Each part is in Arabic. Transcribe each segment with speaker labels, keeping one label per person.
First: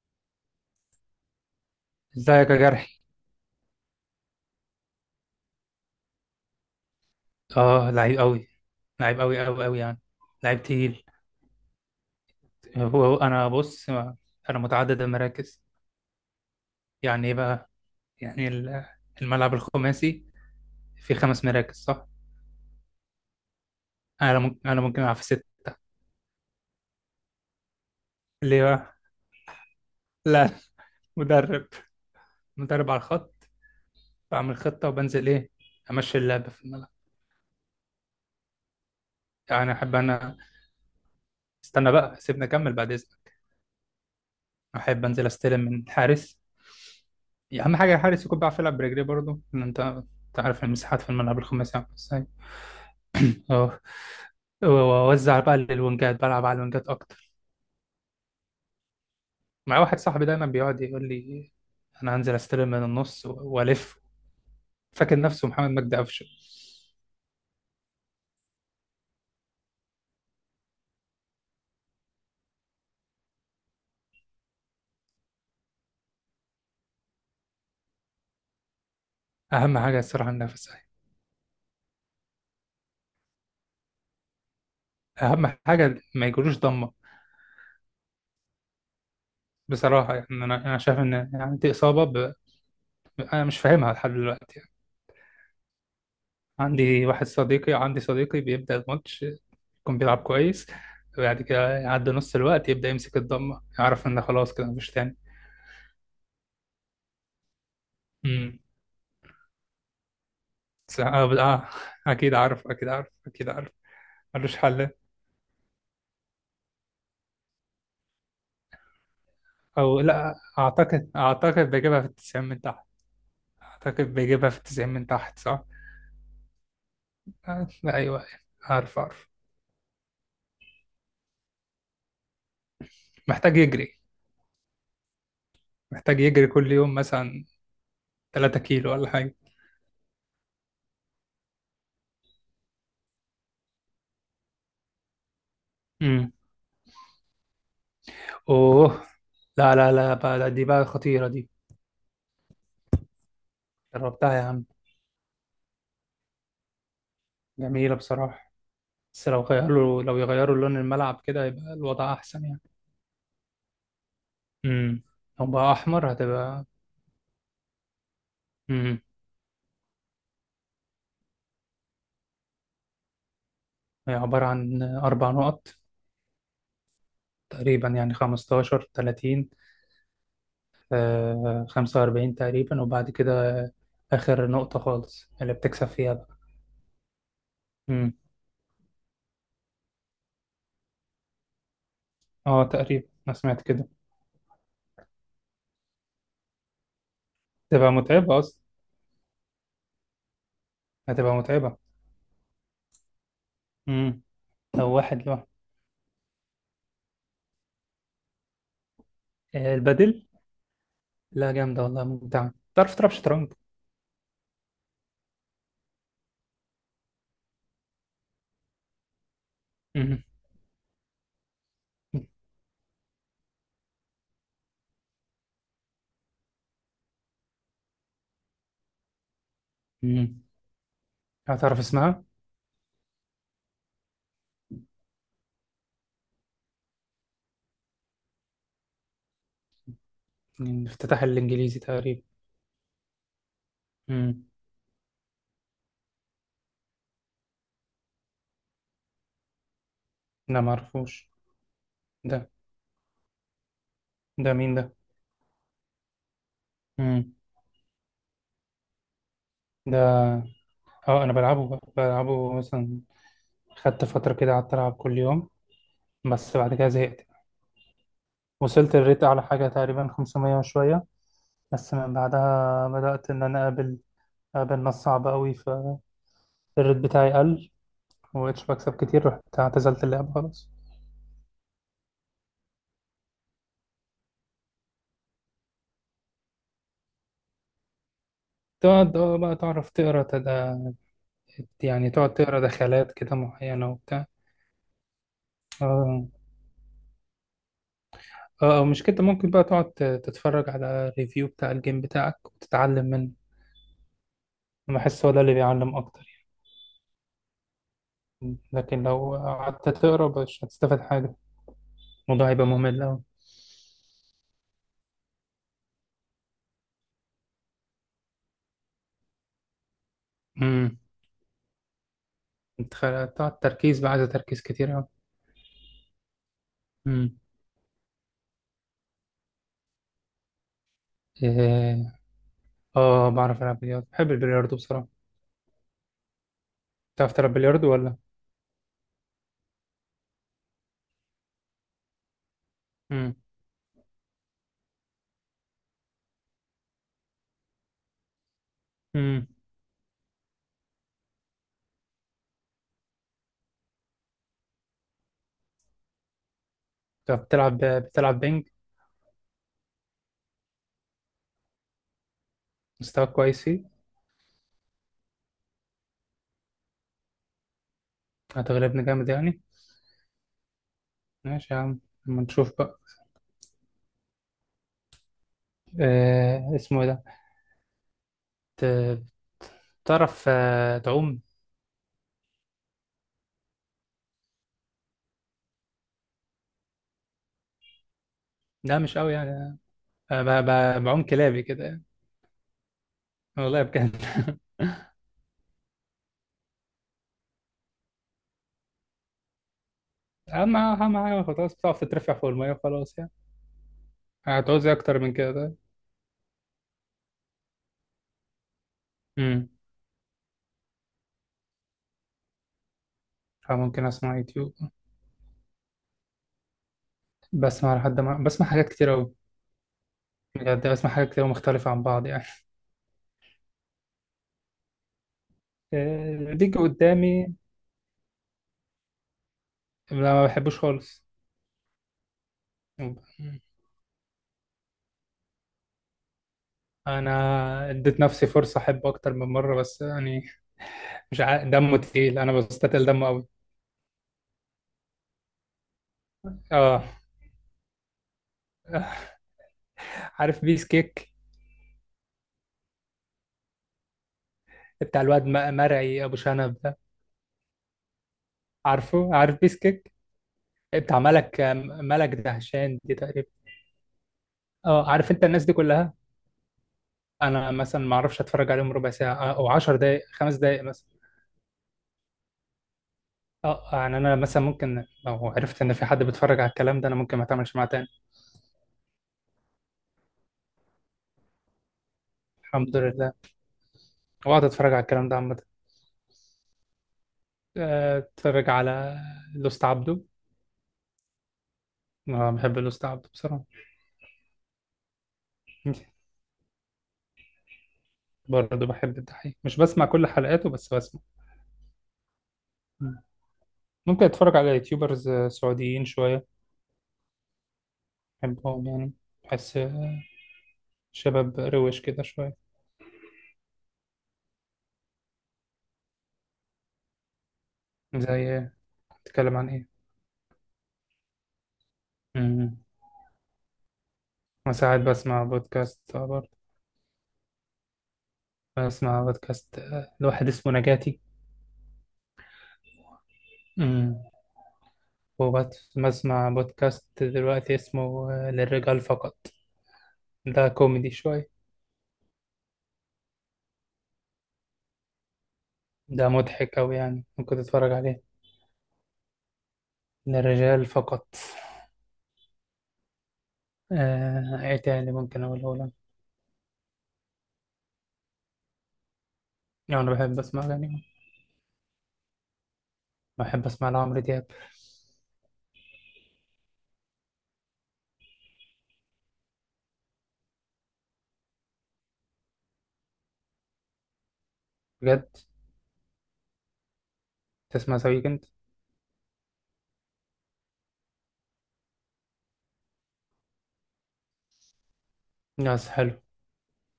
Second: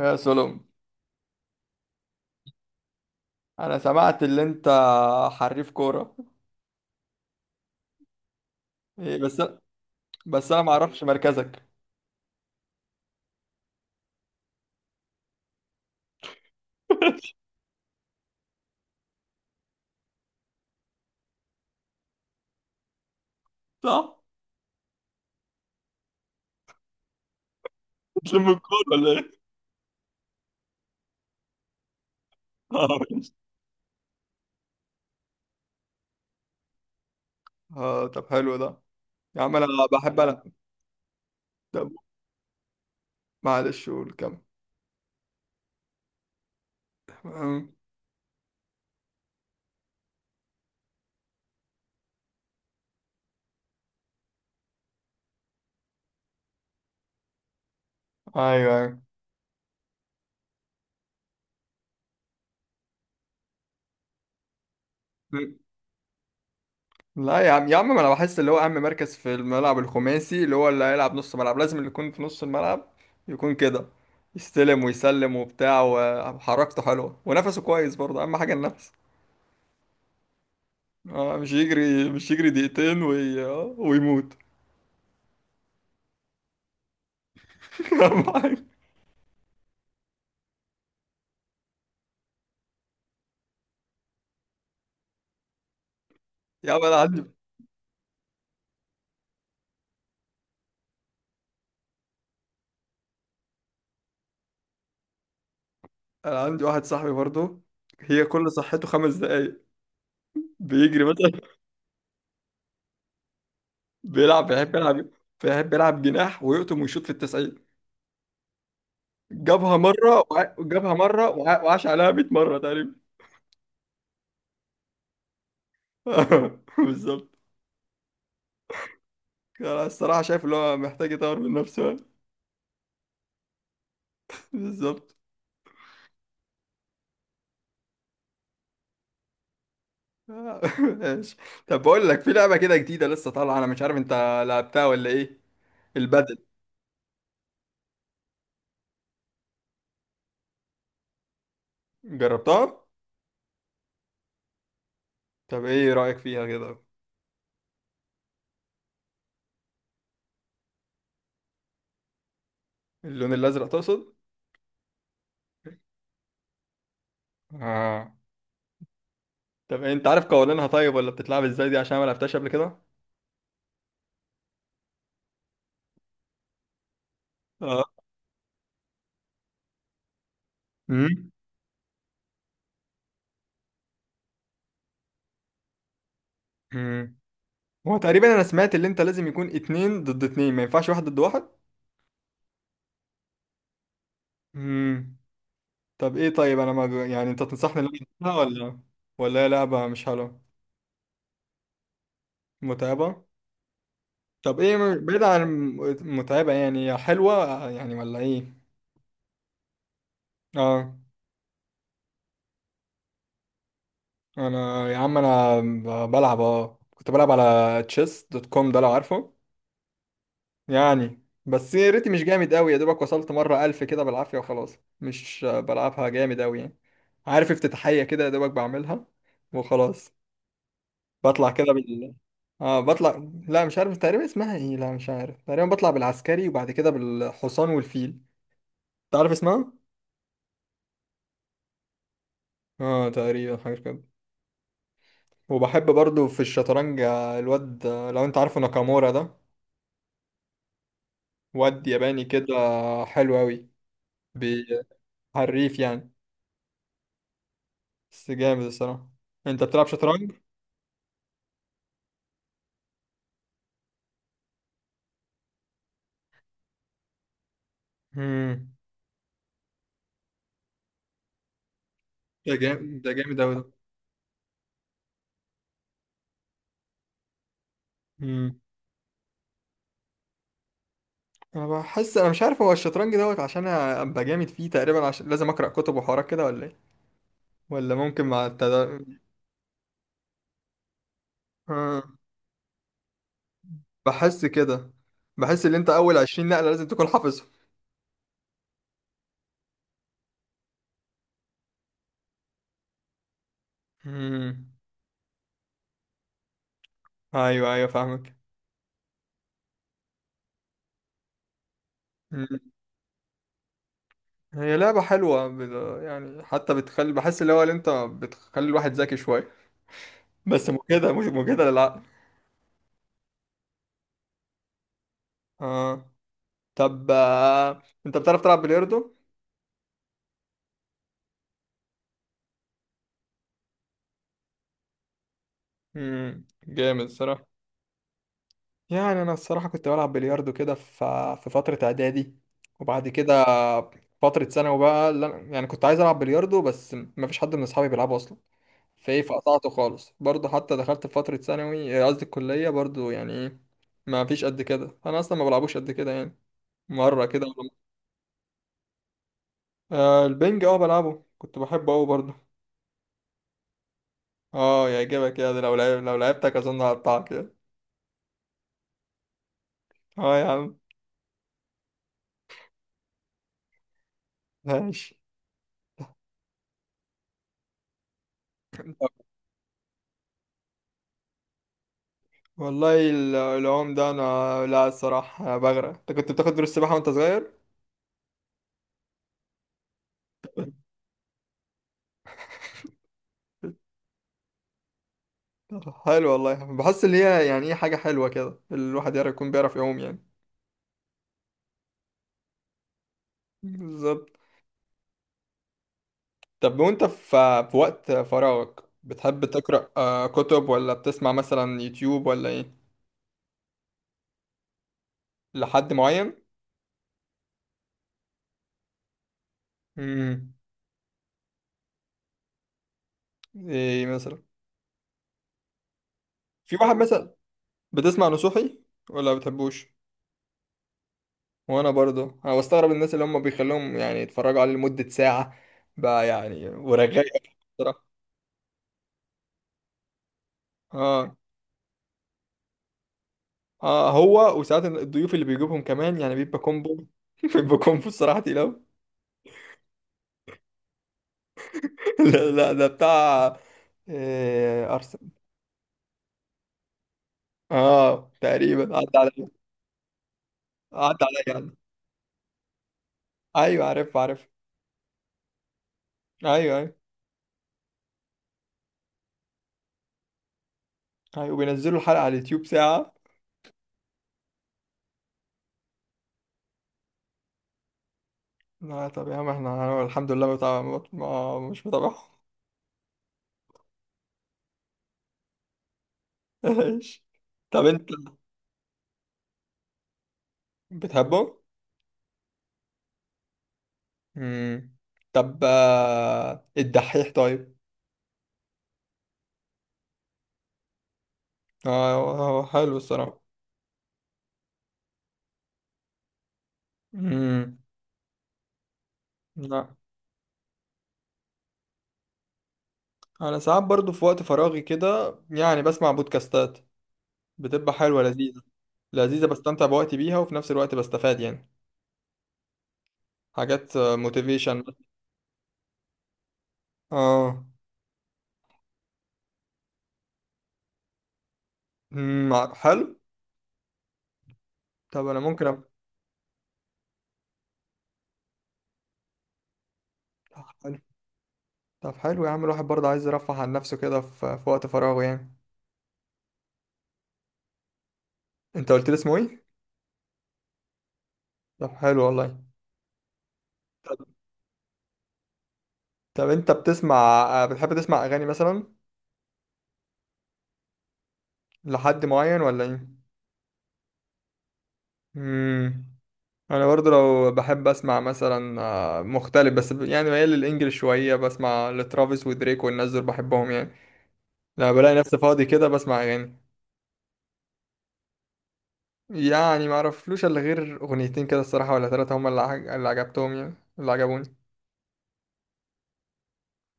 Speaker 1: يا سلام.
Speaker 2: ازيك يا جرحي؟
Speaker 1: انا سمعت اللي انت حريف كوره.
Speaker 2: اه، لعيب قوي.
Speaker 1: إيه
Speaker 2: لعيب
Speaker 1: بس.
Speaker 2: قوي قوي قوي يعني.
Speaker 1: بس انا
Speaker 2: لعيب
Speaker 1: ما
Speaker 2: تقيل.
Speaker 1: اعرفش مركزك.
Speaker 2: هو هو انا بص، انا متعدد المراكز. يعني ايه بقى؟ يعني الملعب الخماسي فيه خمس مراكز، صح.
Speaker 1: صح.
Speaker 2: انا ممكن العب في ست.
Speaker 1: بتلم
Speaker 2: ليه
Speaker 1: الكورة
Speaker 2: بقى؟
Speaker 1: ولا ايه؟
Speaker 2: لا، مدرب. مدرب على
Speaker 1: آه، ماشي.
Speaker 2: الخط. بعمل خطة وبنزل، ايه، امشي اللعب في الملعب.
Speaker 1: اه، طب حلو ده. يا عم انا
Speaker 2: يعني احب
Speaker 1: بحب
Speaker 2: انا.
Speaker 1: العب. طب
Speaker 2: استنى بقى، سيبني اكمل بعد اذنك.
Speaker 1: معلش قول كم.
Speaker 2: احب انزل استلم من الحارس.
Speaker 1: أمم،
Speaker 2: اهم حاجة الحارس يكون بيعرف يلعب برجليه برضه، لان انت عارف المساحات في الملعب الخماسي عامله ازاي. اه. واوزع بقى للونجات، بلعب على الونجات اكتر.
Speaker 1: ايوه ايوه.
Speaker 2: مع واحد صاحبي دايما بيقعد يقول لي انا هنزل استلم من النص والف. فاكر نفسه محمد مجدي قفشه.
Speaker 1: لا، يا عم يا عم، ما انا بحس اللي هو اهم مركز في الملعب الخماسي، اللي هو اللي هيلعب نص ملعب، لازم اللي يكون في نص الملعب يكون كده، يستلم ويسلم وبتاع، وحركته حلوه ونفسه كويس برضه، اهم حاجه النفس.
Speaker 2: اهم حاجه الصراحه النفس.
Speaker 1: آه، مش يجري، مش يجري دقيقتين وي... آه، ويموت.
Speaker 2: اهم حاجه ما يجروش ضمه.
Speaker 1: أهم حاجة.
Speaker 2: بصراحه يعني، انا شايف ان، يعني، دي اصابه انا مش فاهمها لحد دلوقتي يعني.
Speaker 1: يا عم، انا عندي
Speaker 2: عندي صديقي بيبدا الماتش يكون بيلعب كويس، وبعد كده يعدي نص الوقت يبدا يمسك الضمه، يعرف ان خلاص كده مفيش.
Speaker 1: انا عندي واحد صاحبي برضه، هي كل
Speaker 2: تاني،
Speaker 1: صحته 5 دقايق،
Speaker 2: س-
Speaker 1: بيجري مثلا،
Speaker 2: اه آه، اكيد عارف، اكيد عارف، اكيد عارف.
Speaker 1: بيلعب
Speaker 2: ملوش
Speaker 1: بيحب
Speaker 2: حل.
Speaker 1: يلعب بيحب يلعب جناح ويقطم ويشوط في التسعين. جابها
Speaker 2: او
Speaker 1: مرة
Speaker 2: لا، اعتقد
Speaker 1: وعاش
Speaker 2: بيجيبها في
Speaker 1: عليها 100
Speaker 2: التسعين
Speaker 1: مرة
Speaker 2: من تحت.
Speaker 1: تقريبا.
Speaker 2: اعتقد بيجيبها في التسعين من تحت، صح.
Speaker 1: بالظبط.
Speaker 2: آه، لا، ايوه، أيوة، عارف، عارف.
Speaker 1: انا الصراحة شايف اللي هو محتاج يطور من نفسه.
Speaker 2: محتاج يجري.
Speaker 1: بالظبط.
Speaker 2: محتاج يجري كل يوم مثلا 3 كيلو ولا حاجه.
Speaker 1: ماشي. طب بقول لك في لعبة كده جديدة لسه طالعة، انا مش عارف انت لعبتها ولا ايه.
Speaker 2: امم.
Speaker 1: البدل.
Speaker 2: اوه. لا لا لا بقى، دي بقى خطيره دي.
Speaker 1: جربتها.
Speaker 2: جربتها يا عم.
Speaker 1: طب ايه رأيك فيها كده؟
Speaker 2: جميله بصراحه. بس لو يغيروا لون الملعب كده يبقى الوضع احسن يعني.
Speaker 1: اللون الازرق تقصد؟
Speaker 2: امم. لو بقى احمر هتبقى.
Speaker 1: اه.
Speaker 2: امم.
Speaker 1: طب إيه، انت عارف قوانينها طيب، ولا بتتلعب ازاي دي عشان ما لعبتهاش قبل كده؟
Speaker 2: هي عباره عن اربع نقط،
Speaker 1: اه.
Speaker 2: تقريبا يعني 15، 30،
Speaker 1: امم
Speaker 2: 45 تقريبا، وبعد كده آخر نقطة خالص اللي بتكسب فيها بقى.
Speaker 1: امم هو
Speaker 2: امم.
Speaker 1: تقريبا انا سمعت اللي انت لازم يكون اتنين ضد اتنين، ما ينفعش واحد ضد واحد.
Speaker 2: اه، تقريبا أنا سمعت كده.
Speaker 1: امم طب ايه طيب، انا ما جو- يعني انت تنصحني ان
Speaker 2: تبقى
Speaker 1: انا
Speaker 2: متعبة
Speaker 1: ألعبها
Speaker 2: أصلا.
Speaker 1: ولا هي لعبة مش حلوة.
Speaker 2: هتبقى متعبة.
Speaker 1: متعبة.
Speaker 2: امم.
Speaker 1: طب ايه
Speaker 2: لو
Speaker 1: بعيد
Speaker 2: واحد
Speaker 1: عن
Speaker 2: لوحده،
Speaker 1: متعبة، يعني هي حلوة يعني ولا ايه؟
Speaker 2: البدل،
Speaker 1: اه.
Speaker 2: لا، جامدة والله، ممتعة. تعرف تلعب شطرنج؟
Speaker 1: انا يا عم، انا ب- بلعب اه كنت بلعب على chess.com، ده لو عارفه.
Speaker 2: امم.
Speaker 1: يعني بس يا ريتي مش جامد قوي يا دوبك، وصلت مرة 1000 كده بالعافية وخلاص، مش بلعبها جامد قوي يعني. عارف افتتاحية كده يا دوبك بعملها وخلاص.
Speaker 2: امم.
Speaker 1: بطلع كده
Speaker 2: هتعرف
Speaker 1: بال
Speaker 2: اسمها.
Speaker 1: اه بطلع، لا مش عارف تقريبا اسمها ايه، لا مش عارف، تقريبا بطلع بالعسكري وبعد كده بالحصان والفيل. تعرف اسمها؟
Speaker 2: الافتتاح الإنجليزي تقريبا.
Speaker 1: اه تقريبا حاجة كده.
Speaker 2: امم.
Speaker 1: وبحب برضو في الشطرنج، الواد، لو انت عارفه، ناكامورا ده.
Speaker 2: لا، معرفوش
Speaker 1: واد ياباني
Speaker 2: ده.
Speaker 1: كده. حلو قوي.
Speaker 2: ده مين
Speaker 1: بي-
Speaker 2: ده؟
Speaker 1: حريف يعني.
Speaker 2: امم.
Speaker 1: بس جامد الصراحة. انت بتلعب شطرنج؟
Speaker 2: ده، اه، انا بلعبه بقى. بلعبه مثلا خدت فترة كده قعدت ألعب كل يوم، بس بعد كده زهقت.
Speaker 1: امم
Speaker 2: وصلت الريت أعلى حاجة تقريبا 500 وشوية، بس من
Speaker 1: ده
Speaker 2: بعدها
Speaker 1: جامد، ده
Speaker 2: بدأت
Speaker 1: جامد
Speaker 2: إن
Speaker 1: أوي
Speaker 2: أنا
Speaker 1: ده.
Speaker 2: أقابل ناس صعبة قوي، فالريت بتاعي قل.
Speaker 1: امم
Speaker 2: ومبقتش بكسب كتير، رحت اعتزلت اللعبة خلاص.
Speaker 1: انا بحس، انا مش عارف، هو الشطرنج دوت عشان ابقى جامد فيه، تقريبا عشان لازم اقرا كتب وحوارات كده ولا ايه، ولا ممكن مع
Speaker 2: تقعد، اه، بقى تعرف تقرا تدا،
Speaker 1: آه.
Speaker 2: يعني تقعد تقرا دخلات كده معينة وبتاع.
Speaker 1: بحس كده، بحس ان انت اول
Speaker 2: اه
Speaker 1: 20 نقله لازم تكون حافظهم.
Speaker 2: مش كده، ممكن بقى تقعد تتفرج على ريفيو بتاع الجيم بتاعك وتتعلم منه.
Speaker 1: امم.
Speaker 2: أنا بحس هو ده اللي بيعلم أكتر،
Speaker 1: ايوه ايوه فاهمك.
Speaker 2: يعني. لكن لو قعدت تقرا مش هتستفاد حاجة، الموضوع
Speaker 1: مم.
Speaker 2: هيبقى ممل
Speaker 1: هي لعبه حلوه، يعني حتى بتخلي، بحس اللي هو، اللي انت بتخلي الواحد ذكي شويه. بس
Speaker 2: أوي.
Speaker 1: مجهده، مش مجهده للعقل.
Speaker 2: انت بتاع تركيز بقى، عايزة تركيز كتير أوي.
Speaker 1: اه. طب
Speaker 2: مم.
Speaker 1: انت بتعرف تلعب بلياردو؟
Speaker 2: إيه، اه، بعرف ألعب بلياردو. بحب البلياردو بصراحة.
Speaker 1: جامد
Speaker 2: بتعرف
Speaker 1: صراحه.
Speaker 2: تلعب بلياردو ولا؟
Speaker 1: يعني انا الصراحه كنت بلعب بلياردو كده في فتره اعدادي، وبعد
Speaker 2: مم.
Speaker 1: كده فتره ثانوي بقى، اللي يعني كنت عايز العب بلياردو بس ما فيش حد من اصحابي بيلعبه اصلا، فايه
Speaker 2: مم.
Speaker 1: فقطعته خالص برضه، حتى دخلت في فتره ثانوي، قصدي الكليه برضه، يعني ايه ما فيش قد كده، انا اصلا ما بلعبوش قد كده يعني، مره
Speaker 2: طب
Speaker 1: كده ولا مرة.
Speaker 2: بتلعب بينج،
Speaker 1: آه البنج، اه بلعبه، كنت بحبه قوي برضه.
Speaker 2: مستواك كويس فيه؟
Speaker 1: اه يعجبك، يا ده لو لعبتك اظن هقطعك يعني.
Speaker 2: هتغلبني جامد يعني.
Speaker 1: اه يا عم.
Speaker 2: ماشي يا عم، اما نشوف بقى.
Speaker 1: ماشي.
Speaker 2: إيه اسمه إيه ده؟ ت- تعرف تعوم؟
Speaker 1: والله العوم ده انا، لا الصراحه أنا بغرق. انت كنت بتاخد دروس سباحه وانت صغير؟
Speaker 2: لا، مش قوي يعني. آه، ب- بعوم كلابي كده يعني، والله بجد.
Speaker 1: حلو والله. بحس ان هي يعني ايه حاجه حلوه كده، الواحد يعرف، يكون بيعرف يعوم يعني.
Speaker 2: أهم حاجة خلاص، بتعرف تترفع فوق المية وخلاص يعني.
Speaker 1: بالظبط.
Speaker 2: هتعوز إيه أكتر من كده طيب؟
Speaker 1: طب وانت في وقت فراغك بتحب
Speaker 2: مم.
Speaker 1: تقرا كتب، ولا بتسمع مثلا يوتيوب ولا ايه؟
Speaker 2: ممكن أسمع يوتيوب.
Speaker 1: لحد معين.
Speaker 2: بسمع لحد ما بسمع حاجات كتير أوي.
Speaker 1: امم
Speaker 2: بجد بسمع حاجات كتير أوي مختلفة عن بعض يعني.
Speaker 1: ايه مثلا؟ في
Speaker 2: بيجي
Speaker 1: واحد مثلا،
Speaker 2: قدامي.
Speaker 1: بتسمع نصوحي ولا بتحبوش؟
Speaker 2: لا، ما بحبوش خالص.
Speaker 1: وانا برضو بستغرب الناس اللي هم بيخلوهم يعني يتفرجوا عليه لمدة ساعة بقى يعني، ورغاية
Speaker 2: أنا
Speaker 1: بصراحة.
Speaker 2: اديت نفسي فرصة أحبه أكتر من مرة، بس يعني
Speaker 1: اه.
Speaker 2: مش عا... دمه تقيل، أنا بستتقل دمه أوي.
Speaker 1: اه، هو وساعات الضيوف اللي بيجيبهم كمان يعني بيبقى
Speaker 2: آه.
Speaker 1: كومبو. بيبقى كومبو الصراحة تقيلة.
Speaker 2: عارف بيس كيك؟
Speaker 1: لا لا، ده بتاع إيه،
Speaker 2: بتاع
Speaker 1: ارسنال.
Speaker 2: الواد مرعي أبو شنب ده.
Speaker 1: اه تقريبا، عدى
Speaker 2: عارفه،
Speaker 1: عليا،
Speaker 2: عارف بيس كيك
Speaker 1: عدى
Speaker 2: بتاع
Speaker 1: عليا
Speaker 2: ملك،
Speaker 1: يعني.
Speaker 2: ملك دهشان دي تقريبا.
Speaker 1: ايوه عارف عارف.
Speaker 2: اه، عارف انت الناس دي كلها.
Speaker 1: ايوه ايوه.
Speaker 2: انا مثلا ما اعرفش اتفرج عليهم ربع ساعه او 10 دقائق، خمس دقائق مثلا.
Speaker 1: ايوه وبينزلوا الحلقة على اليوتيوب ساعة.
Speaker 2: اه، يعني انا مثلا ممكن لو عرفت ان في حد بيتفرج على الكلام ده انا ممكن ما اتعاملش معاه تاني.
Speaker 1: لا طب يا عم، احنا أنا الحمد لله متابع، ما مش متابعهم.
Speaker 2: الحمد لله. واقعد اتفرج على الكلام ده عامه.
Speaker 1: ايش. طب انت
Speaker 2: اتفرج على لوست عبده.
Speaker 1: بتحبه؟
Speaker 2: انا بحب لوست عبده بصراحه.
Speaker 1: مم. طب الدحيح طيب؟
Speaker 2: برضه بحب الدحيح، مش بسمع كل حلقاته بس بسمع.
Speaker 1: هو هو حلو
Speaker 2: مم.
Speaker 1: الصراحة.
Speaker 2: ممكن اتفرج على يوتيوبرز سعوديين شويه،
Speaker 1: مم.
Speaker 2: بحبهم يعني. بحس
Speaker 1: لا.
Speaker 2: شباب روش كده شويه.
Speaker 1: أنا ساعات برضو في وقت فراغي كده يعني بسمع بودكاستات، بتبقى حلوة
Speaker 2: زي،
Speaker 1: لذيذة، لذيذة
Speaker 2: بتتكلم عن
Speaker 1: بستمتع
Speaker 2: ايه؟
Speaker 1: بوقتي بيها وفي نفس الوقت بستفاد يعني،
Speaker 2: مم.
Speaker 1: حاجات موتيفيشن.
Speaker 2: وساعات بسمع بودكاست، برضه.
Speaker 1: اه.
Speaker 2: بسمع بودكاست لواحد اسمه نجاتي.
Speaker 1: مم، حلو.
Speaker 2: مم.
Speaker 1: طب أنا ممكن
Speaker 2: وبسمع بودكاست دلوقتي اسمه للرجال فقط، ده
Speaker 1: حلو.
Speaker 2: كوميدي شوية.
Speaker 1: طب حلو يا عم، الواحد برضه عايز يرفه عن نفسه كده في وقت فراغه يعني.
Speaker 2: ده مضحك أوي يعني، ممكن تتفرج عليه.
Speaker 1: أنت قلت لي اسمه إيه؟
Speaker 2: للرجال فقط.
Speaker 1: طب حلو والله. طب،
Speaker 2: إيه تاني ممكن أقوله لك؟
Speaker 1: طب أنت بتسمع، بتحب تسمع أغاني مثلا؟
Speaker 2: يعني أنا بحب أسمع أغاني.
Speaker 1: لحد معين ولا ايه؟
Speaker 2: بحب أسمع لعمرو دياب.
Speaker 1: امم انا برضو لو بحب اسمع مثلا مختلف، بس يعني ميال للانجليش شويه، بسمع لترافيس ودريك والناس دول بحبهم يعني، لما بلاقي
Speaker 2: بجد،
Speaker 1: نفسي فاضي كده بسمع اغاني.
Speaker 2: تسمع ذا ويكند؟
Speaker 1: يعني ما اعرفلوش الا غير اغنيتين كده الصراحه ولا 3، هم اللي عجبتهم يعني، اللي عجبوني.
Speaker 2: ناس حلو.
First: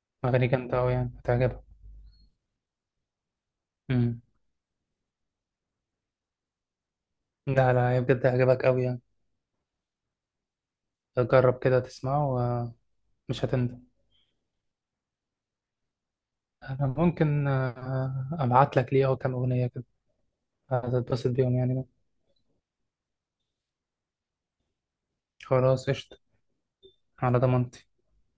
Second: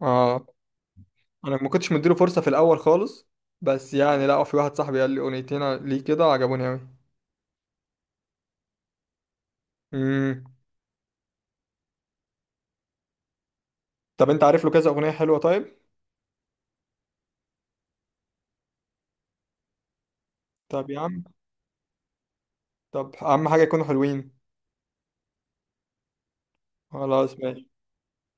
Speaker 1: اه.
Speaker 2: أغاني جامدة أوي يعني،
Speaker 1: انا
Speaker 2: هتعجبك.
Speaker 1: ما كنتش مديله فرصه في الاول خالص، بس
Speaker 2: مم.
Speaker 1: يعني لا، في واحد صاحبي قال لي اغنيتين ليه كده عجبوني قوي.
Speaker 2: لا لا، هي بجد هيعجبك أوي يعني.
Speaker 1: امم
Speaker 2: جرب كده تسمعه ومش هتندم.
Speaker 1: طب انت عارف له كذا اغنيه حلوه طيب؟
Speaker 2: أنا ممكن أبعت لك ليه أو كام أغنية كده،
Speaker 1: طب يا عم.
Speaker 2: هتتبسط بيهم يعني.
Speaker 1: طب اهم حاجه يكونوا حلوين.
Speaker 2: خلاص قشطة،
Speaker 1: خلاص
Speaker 2: على
Speaker 1: ماشي.
Speaker 2: ضمانتي.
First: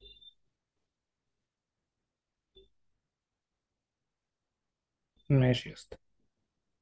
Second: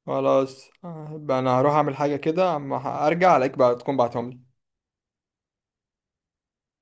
Speaker 1: خلاص، يبقى انا هروح اعمل حاجة كده اما ارجع الاقيك بقى تكون بعتهم لي.
Speaker 2: ماشي يا اسطى.